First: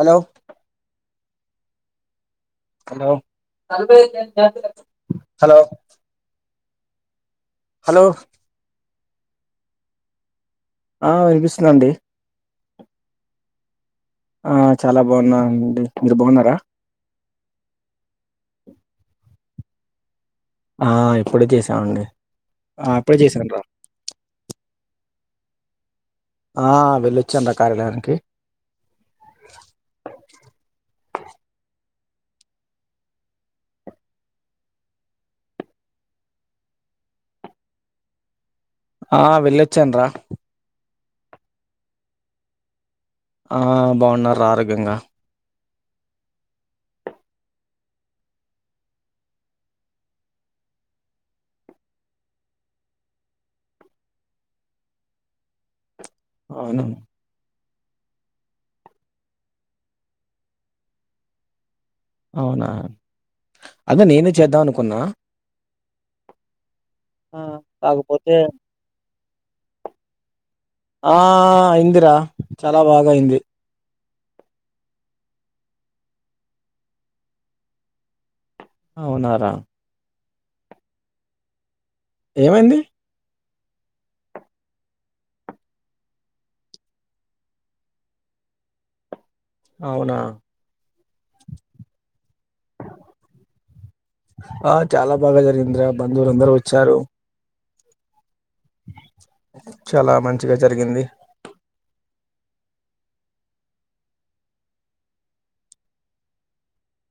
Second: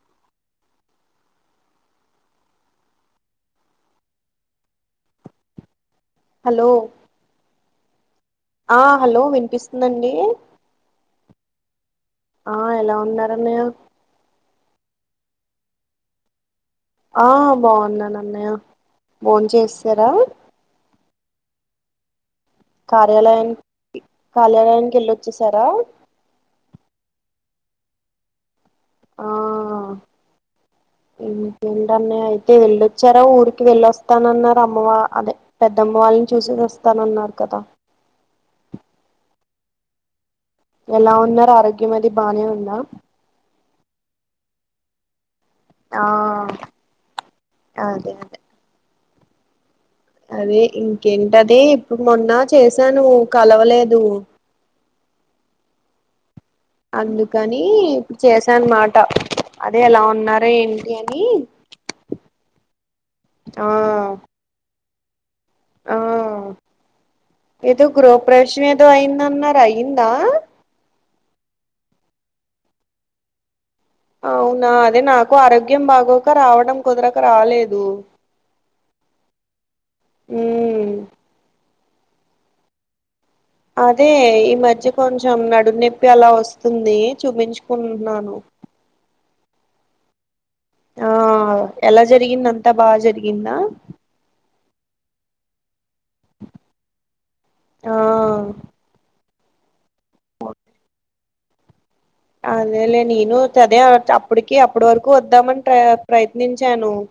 Hello hello hello hello hello ఆ hello వినిపిస్తుందండి ఆ వినిపిస్తుందండి ఆ ఎలా ఉన్నారు అన్నయ్య ఆ చాలా బావున్నాండి మీరు బావున్నారా ఆ బావున్నాను అన్నయ్య బోన్ చేసేరా ఆ ఇప్పుడే చేసామండి ఆ అప్పుడే కార్యాలయన్ చేశాన్రా కార్యాలయానికి ఎళ్ళొచ్చేసారా ఆ వెళ్ళొచ్చన్రా కార్యాలయానికి ఆ ఇ ఇంకేంటన్నయ్య అయితే వెళ్ళొచ్చారా ఊరికి వెళ్ళొస్తానన్నారు అమ్మవ అదే పెద్దమ్మ వాళ్ళని చూసేసి వస్తానన్నారు కదా! ఆ వెళ్లొచ్చాన్ రా ఎలా ఉన్నారు ఆరోగ్యం అది బానే ఉందా? ఆ బావున్నరు రా ఆరోగ్యంగా. ఆ అదే అదె అదే ఇంకేంటదీ ఇప్పుడు మొన్న చేశాను కలవలేదు. అవునా అందుకనీ ఇప్పుడు చేశా అన్నమాట అదే ఎలా ఉన్నార ఏంటి అనీ అవునా ఆ అదే నేనే చేద్దామనుకున్న. ఆ ఏదో కాకపోతే గృహప్రవేశం ఏదో అయిందన్నారు అయిందా? ఆ అయింది రా చాల బాగ అయింది. అవునా అదే నాకు ఆరోగ్యం బాగోక రావడం కుదరక రాలేదు. అవునా రా మ్మ్ ఏమయింది? అదే ఈ మధ్య కొంచెం నడుము నొప్పి అలా వస్తుంది చూపించ్చుకుంటున్నాను. అవునా ఆ ఎలా జరిగింది అంతా బాగ జరిగిందా? ఆ చాల బాగ జరిగింది రా, బంధువులు అందరు వచ్చారు ఆ చాలా మంచిగ జరిగింది. అదేలే నేను చదే చప్పటికి అప్పడి వరకు వద్దామని ట్రయ ప్రయత్నించాను. అ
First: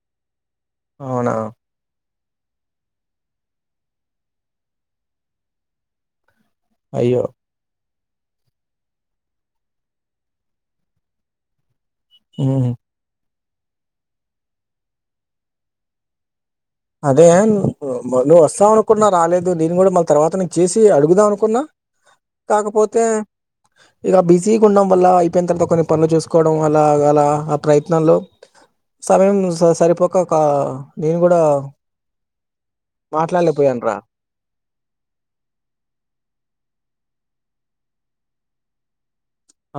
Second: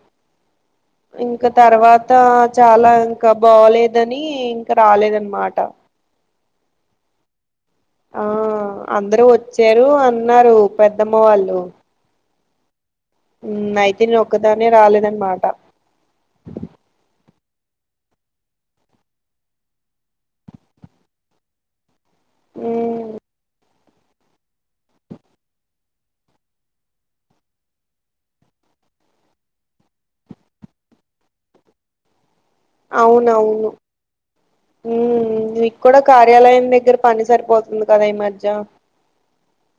[inaudible] అవునా ఇంక తర్వాత చాలా ఇంక బాలేదని ఇంక రాలేదనమాట అయ్యో ఆ అందరూ వచ్చారు అన్నారు పెద్దమ్మ వాళ్ళు మ్హ్ మ్ అయితే నేన్ ఒక్కదాన్నే రాలేదు అనమాట. అదే నువ్వు వస్తావనుకున్నా రాలేదు, నేను కూడా మళ్ళీ తర్వాత నీకి చేసి అడుగుదామనుకున్న. కాకపోతే, మ్ ఇగ బిజీగ ఉండం వల్ల అయిపోయిన్ తర్వాత కొన్ని పనులు చూసుకోవడం అలాగ అలా ఆ ప్రయత్నంలో, సమయం స సరిపోక క నేను కూడా అవునవును మాట్లాడలేకపోయాను రా మ్ నీకు కూడ కార్యాలయం దగ్గర పని సరిపోతుంది కదా ఈ మధ్య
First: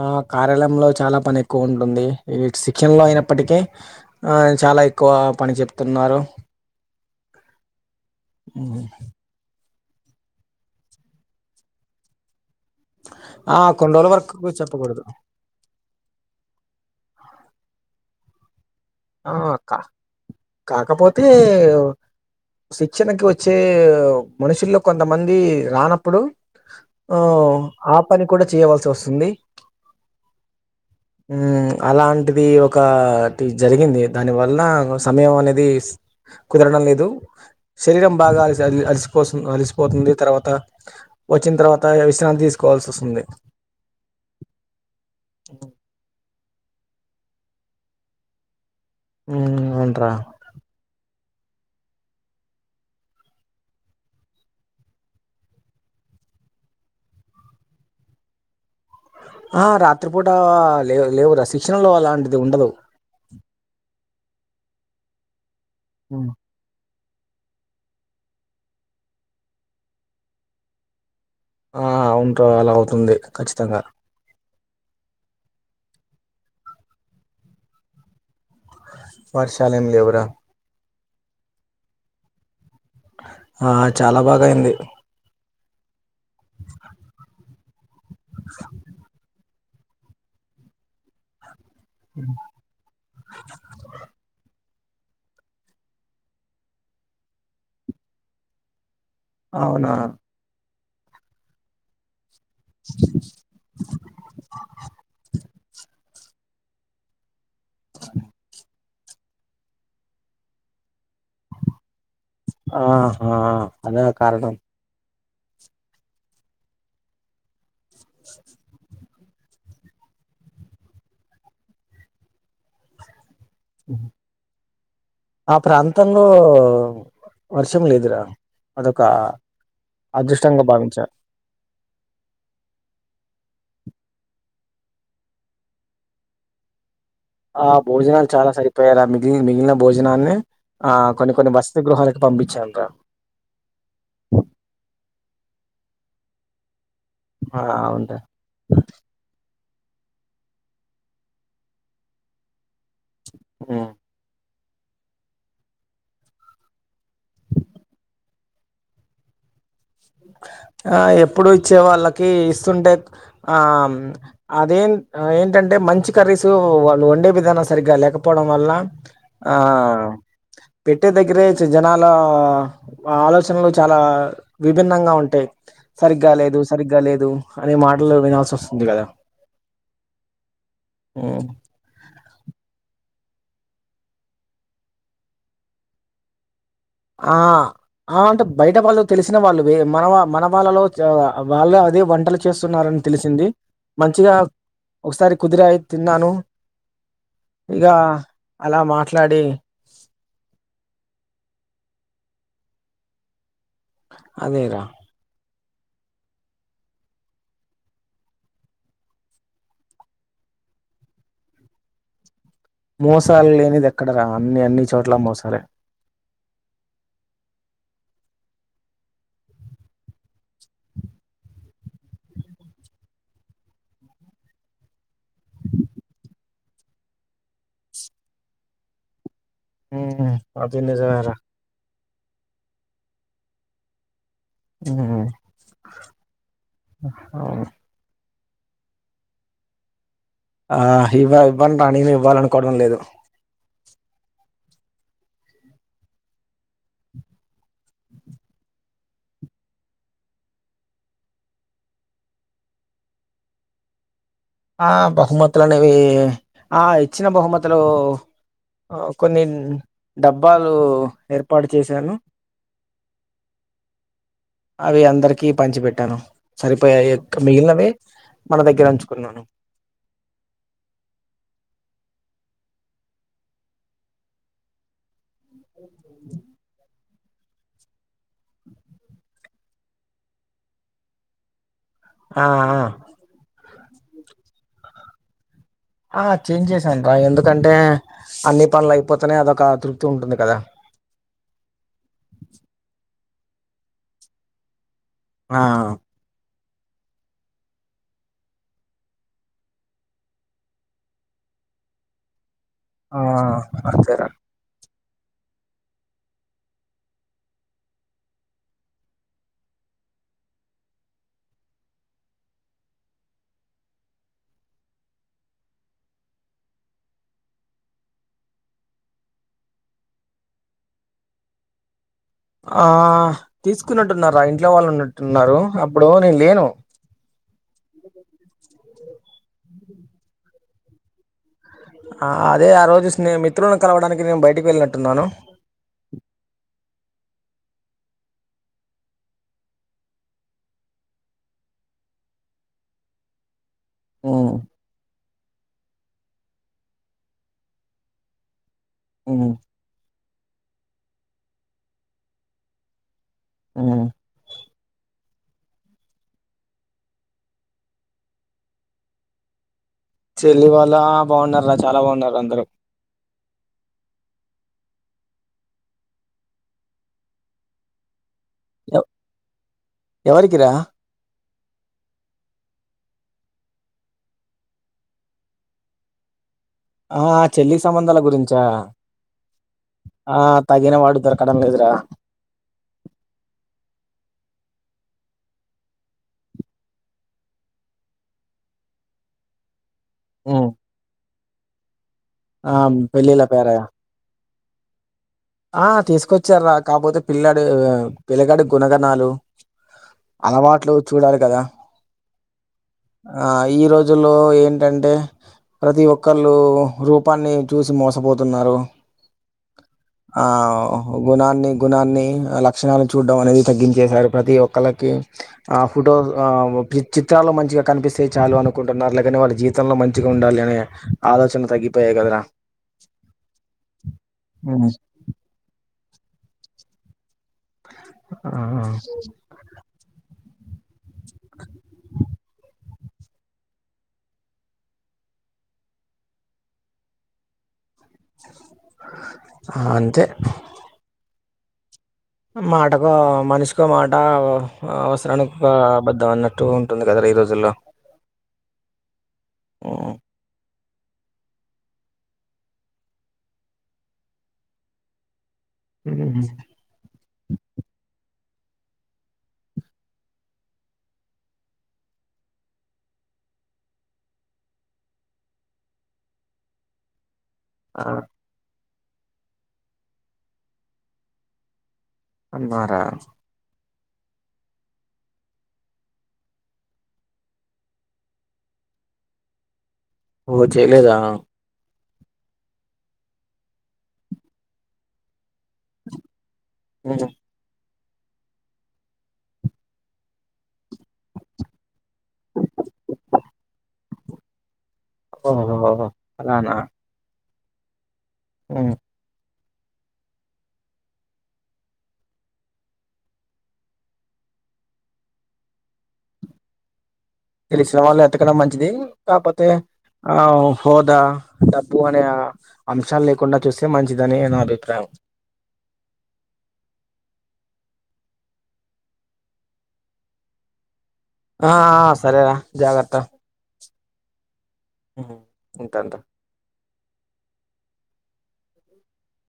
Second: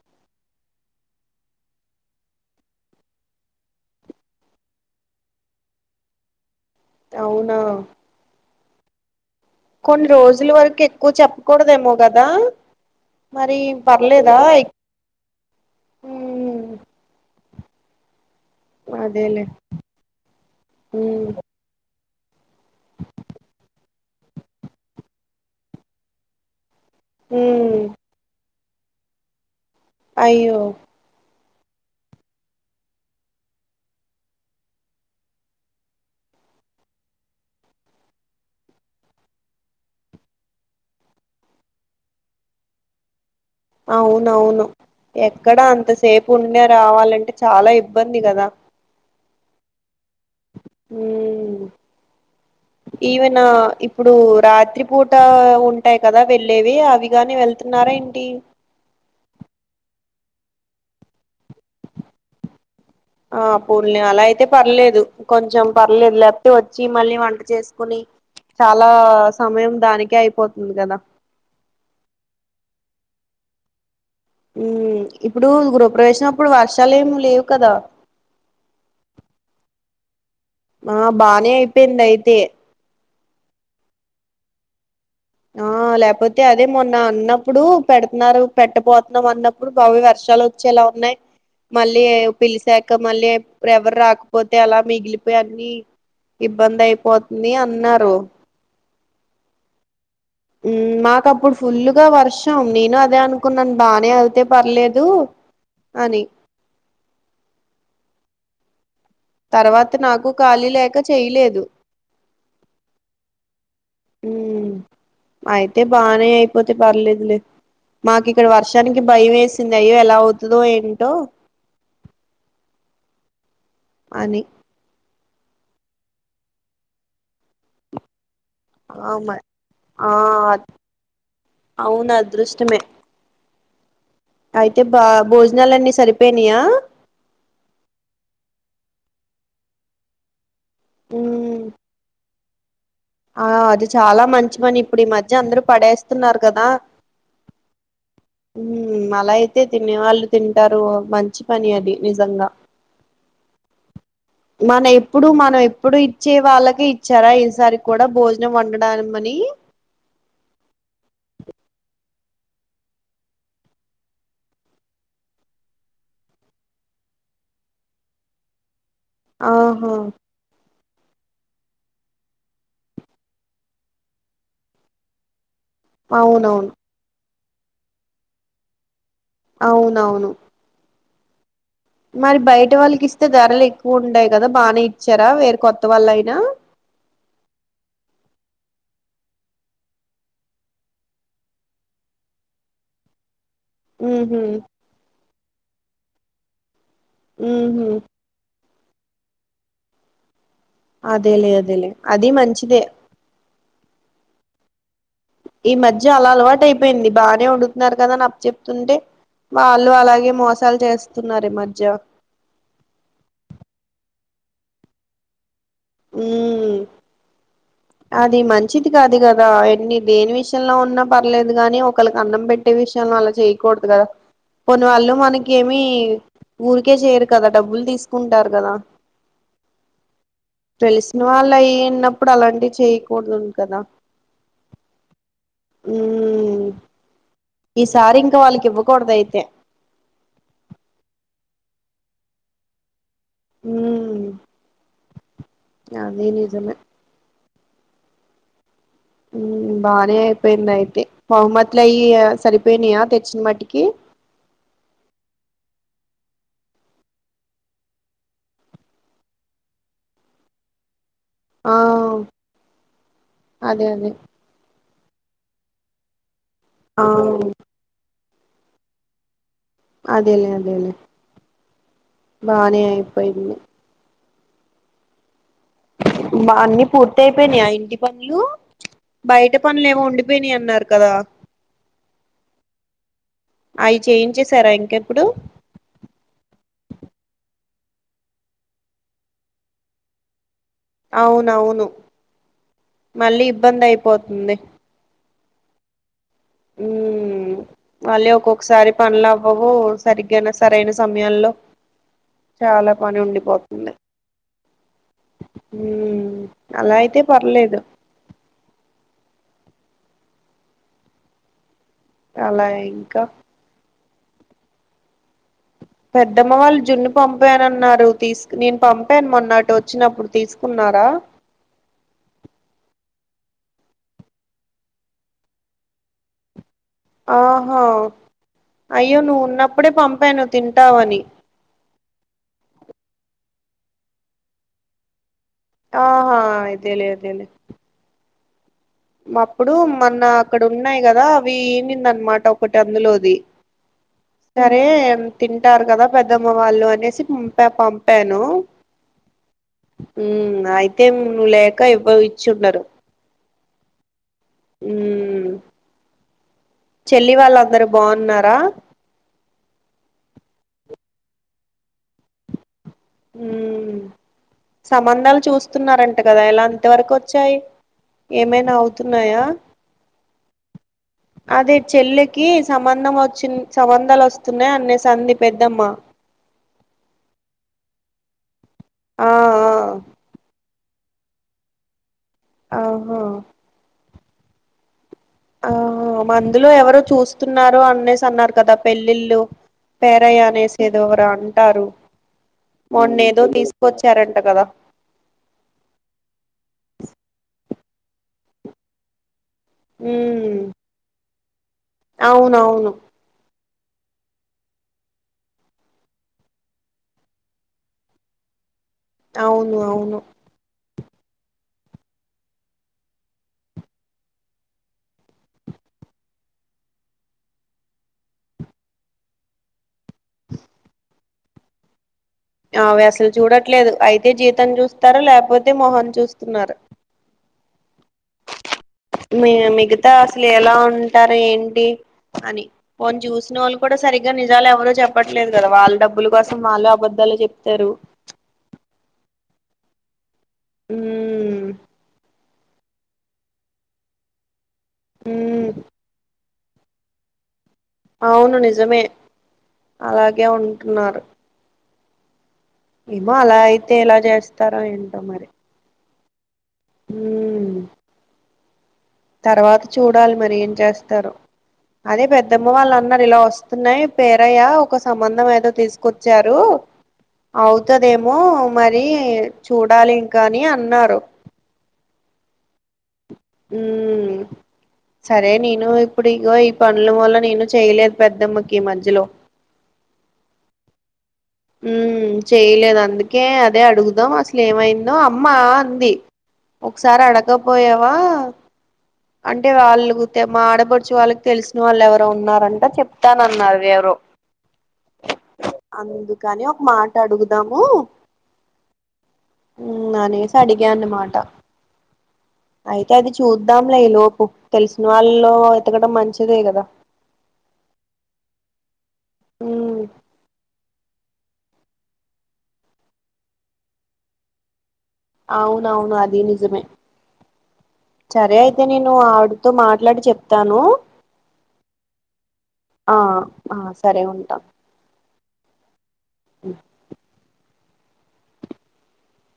ఆ కార్యాలయంలో చాలా పని ఎక్కువ ఉంటుంది ఈ శిక్షణ లో అయినప్పటికీ ఆ చాలా ఎక్కువ పని చెప్తున్నారు. అవునా! మ్ కొన్ని రోజుల వరకు ఎక్కువ చెప్పకూడదేమో కదా, మరీ పర్లేదా ఎ కూడదు ఆ అదేలే క కాకపోతే మ్ శిక్షణకి వచ్చే మనుషుల్లో కొంతమందీ రానప్పుడు ఆ.. మ్ ఆ పని కూడా చేయవలసి వస్తుంది. అయ్యో హు ఊ అలాంటిది ఒక జరిగింది దాని వల్లా సమయం అనేది కుదరడం లేదు శరీరం బాగా అలసి అలిసిపోసు అలసిపోతుంది. తర్వాత వచ్చిన తర్వాత అ విశ్రాంతి తీసుకోవల్సి వస్తుంది. అవునవును. ఎక్కడా అంతసేపు ఉండి రావాలంటే చాలా ఇబ్బంది కదా హు.. ఉ... ఉ అవునురా హూ ఉ.. ఉ ఈవెన్ ఆ ఇప్పుడు రాత్రి పూట ఉంటాయ్ కదా వెళ్ళేవి అవిగాని వెళ్ నారాఏంటీ రాత్రిపూట లే లేవురా శిక్షణలో అలాంటిది ఉండదు. ఆ పోనీలే అలా అయితే పర్లేదు. కొంచెం పర్లేదు హ్మ్. లే వచ్చి మళ్ళీ వంట చేసుకుని చాలా సమయం దానికే అయిపోతుంది కదా ఆ అవునూరా అలా అవుతుంది. ఖచ్చితంగా ఇప్పుడు గృహప్రవేశంప్పుడు వర్షాలుమి లేవు కదా వర్షాలేమీ లేవురా ఆ బానే అయిపోయింది. అయితే ఆ చాలా బాగా అయింది. ఆ లేకపోతే అదే మొన్న అన్నప్పుడు పెడుతున్నారు. పెట్టపోతున్నాం. అన్నప్పుడు ఇప్పుడు బావి వర్షాలు వచ్చేలా ఉన్నాయి మళ్ళీ పిలిసా ఇంక మళ్ళీ ఎవరు రాకపోతే అలా మిగిలిపోయి అన్ని ఇబ్బంది అయిపోతుంది. అన్నారు అవునా మాక అప్పుడు ఫుల్ గా వర్షం నేను అదే అనుకున్నాను బానే అయితే పర్లేదు అని తర్వాత నాకు ఖాళీ లేక చేయలేదు. ఆహా అద కారణం ఉమ్ అయితే బానే అయిపోతే పర్లేదులే మాకు ఇక్కడ వర్షానికి భయం వేసింది అయ్యో ఎలా అవుతుందో ఏంటో ఉ అని ఆ ప్రాంతంలో వర్షం లేదురా అదొక ఆ మ ఆ అదృష్టంగా భావించా అవును అదృష్టమే అయితే బా భోజనలున్నీ సరిపోయానాయా. ఆ భోజనాలు చాలా సరిపోయారాత్రీ కి మిగిలి మిగిలిన భోజనాన్ని ఆ కొన్ని కొన్ని ఉమ్, వసతి గృహాలకు పంపించాంట ఆ అది చాలా మంచి పని ఇప్పుడు ఈ మధ్య అందరూ పడేస్తున్నారు. కదా ఆ అవుందా ఉ అలా అయితే తినే వాళ్ళు తింటారు. మంచి పని అది నిజంగా ఆ మన ఎప్పుడు మనం ఎప్పుడు ఇచ్చే వాళ్ళకే ఇచ్చారా, ఈసారి కూడా భోజనం వండడం అని ఆ ఎప్పుడు ఇచ్చే వాళ్ళకి ఇస్తుంటే ఆ అదేం ఏంటంటే మంచి కర్రీసు వాళ్ళు వండే విధానం సరిగ్గా లేకపోవడం వల్ల ఆ ఆహా పెట్టే దగ్గరే జనాల ఆలోచనలు చాలా విభిన్నంగా ఉంటే సరిగ్గా లేదు అవునవును సరిగ్గా లేదు అనే మాటలు వినాల్సి వస్తుంది కదా అవునవును ఉ మరి బయట వాళ్ళకి ఇస్తే ధరలు ఎక్కువ ఉంటయి కదా బాగానే ఇచ్చారా వేర్ కొత్త వాళ్ళు అయినా ఆ ఆ అంటే బయట వాళ్ళు తెలిసిన వాళ్ళు వి మన వా మన వాళ్ళలో చ వాళ్ళే అదే వంటలు చేస్తున్నారని తెలిసింది మంచిగా ఉహు ఒకసారి కుదిరయ్ తిన్నాను ఇక ఉహు అలా మాట్లాడి అదేలే అదేలే అది మంచిదే అదేరా ఈ మధ్య అలా అలవాటు అయిపోయింది బాగానే వండుతున్నారు కదా అని అప్ప చెప్తుంటే వాళ్ళు అలాగే మోసాలు చేస్తున్నారు ఈ మధ్య మోసాలు లేనిది ఎక్కడ రా అన్ని అన్ని చోట్ల మోసాలే ఉమ్ అది మంచిది కాదు కదా ఎన్ని దేని విషయంలో ఉన్నా పర్లేదు గానీ ఒకలికి అన్నం పెట్ ట్టే విషయంలో అలా చేయకూడదు కదా పోనీ వాళ్ళు మనకేమి ఊరికే చేయరు కదా డబ్బులు తీసుకుంటారు కదా ఉమ్, అది తెలిసిన నిజమేరా వాళ్ళు అయిన్నప్పుడు అలాంటివి చేయ్యకూడదు కదా ఉమ్ అవన్ సార్ ఇంకా వాళ్ళకి ఇవ్వకూడదు అయితే ఆ ఇవ్వ ఇవ్వం రా నేను ఇవ్వాల అనుకోవడం లేదు ఉమ్ అది నిజమే ఊ బానే అయిపోయింది అయితే బహుమతులు అయి సరిపోయినాయా తెచ్చిన మట్టుకి ఆ బహుమతులునేవి ఆ ఇచ్చిన బహుమతులు కొన్ని డబ్బాలు ఏర్పాటు ఆ చేశాను అదే అదే అవి అందరికి పంచి పెట్టాను ఆ సరిపోయయ్ ఇంక్ మిగిలినవి మన దగ్గర అంచుకున్నాను అదే అదేలే బానే ఐయిపోయింది. బా అన్ని పూర్తి అయిపోయినా ఇంటి పనులు బయట పనులు ఏమో ఉండిపోయినాయి అన్నారు కదా. ఆ ఆ అవి చేయించేసారా ఇంకెప్పుడు ఆ చేయించేసను రా ఎందుకంటే అన్ని పనులు అయిపోతునయ్ అదొక తృప్తి ఉంటుంది కదా అవునవును మళ్ళీ ఇబ్బంది అయిపోతుంది ఆ ఉ మళ్ళీ ఒక్కొక్కసారి పనులు అవ్వవు సరిగ్గా సరైన సమయాల్లో చాలా పని ఆ ఉండిపోతుంది అంతేరా ఉమ్ అలా అయితే పర్లేదు అలా ఇంకా పెద్దమ్మ వాళ్ళు జున్ని పంపాన అన్నారు తీసు నేను పంపాను మొన్న అటు వచ్చినప్పుడు తీసుకున్నారా ఆ తీసుకున్నట్టున్నారా ఇంట్లో వాళ్ళు ఉన్నట్టున్నారు అప్పుడు నేను లేను ఆహా అయ్యో నువ్వు ఉన్నప్పుడే పంపాను తింటావని ఆ అదే ఆ రోజు స్నే మిత్రులను కలవడానికి నేను బయటికి వెళ్ళినట్టున్నాను ఆహా ఇదేలే అదేలే అప్పుడు మొన్న అక్కడ ఉన్నాయి కదా అవి ఇనింది అనమాట ఒకటి అందులోది ఉ సరే తింటారు కదా పెద్దమ్మ వాళ్ళు అనేసి ప పంపాను ఉ అయితే నువ్వు లేక ఇవ్వ ఇచ్చి ఉండరు ఉ ఉ చెల్లి వాళ్ళు అందరు బాగున్నారా చెల్లి వాళ్ళా బాగున్నార్రా చాలా బాగున్నారు అందరూ ఊ సంబంధాలు చూస్తున్నారంట కదా ఇలా అంత వరకు వచ్చాయి ఏమై ఎవ్ అవుతున్నాయా ఎవరికిరా అదే చెల్లెకి సంబంధం వచ్చి సంబంధాలు వస్తున్నాయి అనేసంది పెద్దమ్మ ఆ చెల్లి సంబంధాల గురించా ఆ ఆ తగిన వాడు దొరకడం లేదు రా అహ అహ మందులో ఎవరు చూస్తున్నారో అనేసి అన్నారు కదా పెళ్ళిళ్ళు పేరయ ఉమ్. అనేసేదోవరో అంటారు ఆ మొన్న పెళ్ళిళ్ళ ఏదో పేర తీసుకొచ్చారంట కదా ఆ తీసుకొచ్చార్రా కాకపోతే పిల్లాడు పిల్లగాడి గుణగణాలు ఉమ్ అలవాట్లు చూడాలి కదా అవునవును ఆ ఈ రోజుల్లో ఏంటంటే ప్రతి ఒక్కళ్ళు రూపాన్ని చూసి మోసపోతున్నారు అవును అవును ఆ గుణాన్ని గుణాన్ని లక్షణాలు చూడడం అనేది తగ్గించేశారు ప్రతి ఒక్కలకి ఆ ఫోటో ఆ చిత్రాలు మంచిగా కనిపిస్తే చాలు అనుకుంటున్నారు లేకనే వాళ్ళ జీవితంలో మం గా ఉండాలి అనే ఆలోచన తగ్గిపోయాయి కదరా ఆ అవి అసలు చూడట్లేదు అయితే జీతం చూస్తారు లేకపోతే మోహామ్ చూస్తున్నారు ఆ మిరు మిగతా అసలు ఎలా ఉంటారు ఏంటి అని పోన్ చూసిన వాళ్ళు కూడా సరిగ్గా నిజాలు ఎవరు చెప్పట్లేదు కదా వాళ్ళ డబ్బులు కోసం వాళ్ళు అబద్ధలు చెప్తారు ఆ అంతే ఊ మాటకో మనిషికో మాట అవసరానికి ఉమ్ ఒక అబద్ధం అన్న ట్టు ఉంటుంది కదా ఈ రోజుల్లో అవును నిజమే అలాగే ఉంటున్నారు ఏమో అలా అయితే ఎలా చేస్తారో ఏంటో మరి ఉ ఊ తర్వాత చూడాలి మరి ఏం చేస్తారు అదే పెద్దమ్మ వాళ్ళు అన్నారు ఇలా వస్తున్నాయి పేరయ్య ఒక సంబంధం ఏదో తీసుకొచ్చారు ఆ అవుతదేమో మరి చూడాలి ఇంకా అని అన్నారు అన్నారా ఉ సరే నేను ఇప్పుడు ఇగో ఈ పనుల వల్ల నేను చేయలేదు పెద్దమ్మకి ఈ మజ్జలో ఓ చేయలేదా ఉ చేయలేదు అందుకే అదే అడుగుదాం అసలు ఏమైందో అమ్మా అంది ఒకసారి అడకపోయావా అంటే వాళ్ళు తే మా ఆడపడుచు వాళ్ళకి తెలిసిన వాళ్ళు ఎవరు ఉన్నారంట చెప్తానన్నారు ఎవరో ఓహో అందుకని అలానా ఒక మాట అడుగుదాము ఆ హూ అనేసి అడిగాన్న మాట అయితే అది చూద్దా ము లే ఈలోపు తెలిసిన వాళ్ళలో వెతకడం మంచిదే కదా తెలిసిన వాళ్ళు ఎతకడం మంచిది కాకపోతే ఉమ్ ఆ హోదా డబ్బు అనే అంశాలు లేకుండా చూస్తే మంచిదని నా అభిప్రాయం అవునవును అది నిజమే సరే అయితే నేను ఆవిడతో మాట్లాడి చెప్తాను ఆ సరేరా జాగ్రత్త ఆ ఆ సరే ఉంటా ఉమ్ ఉంటాను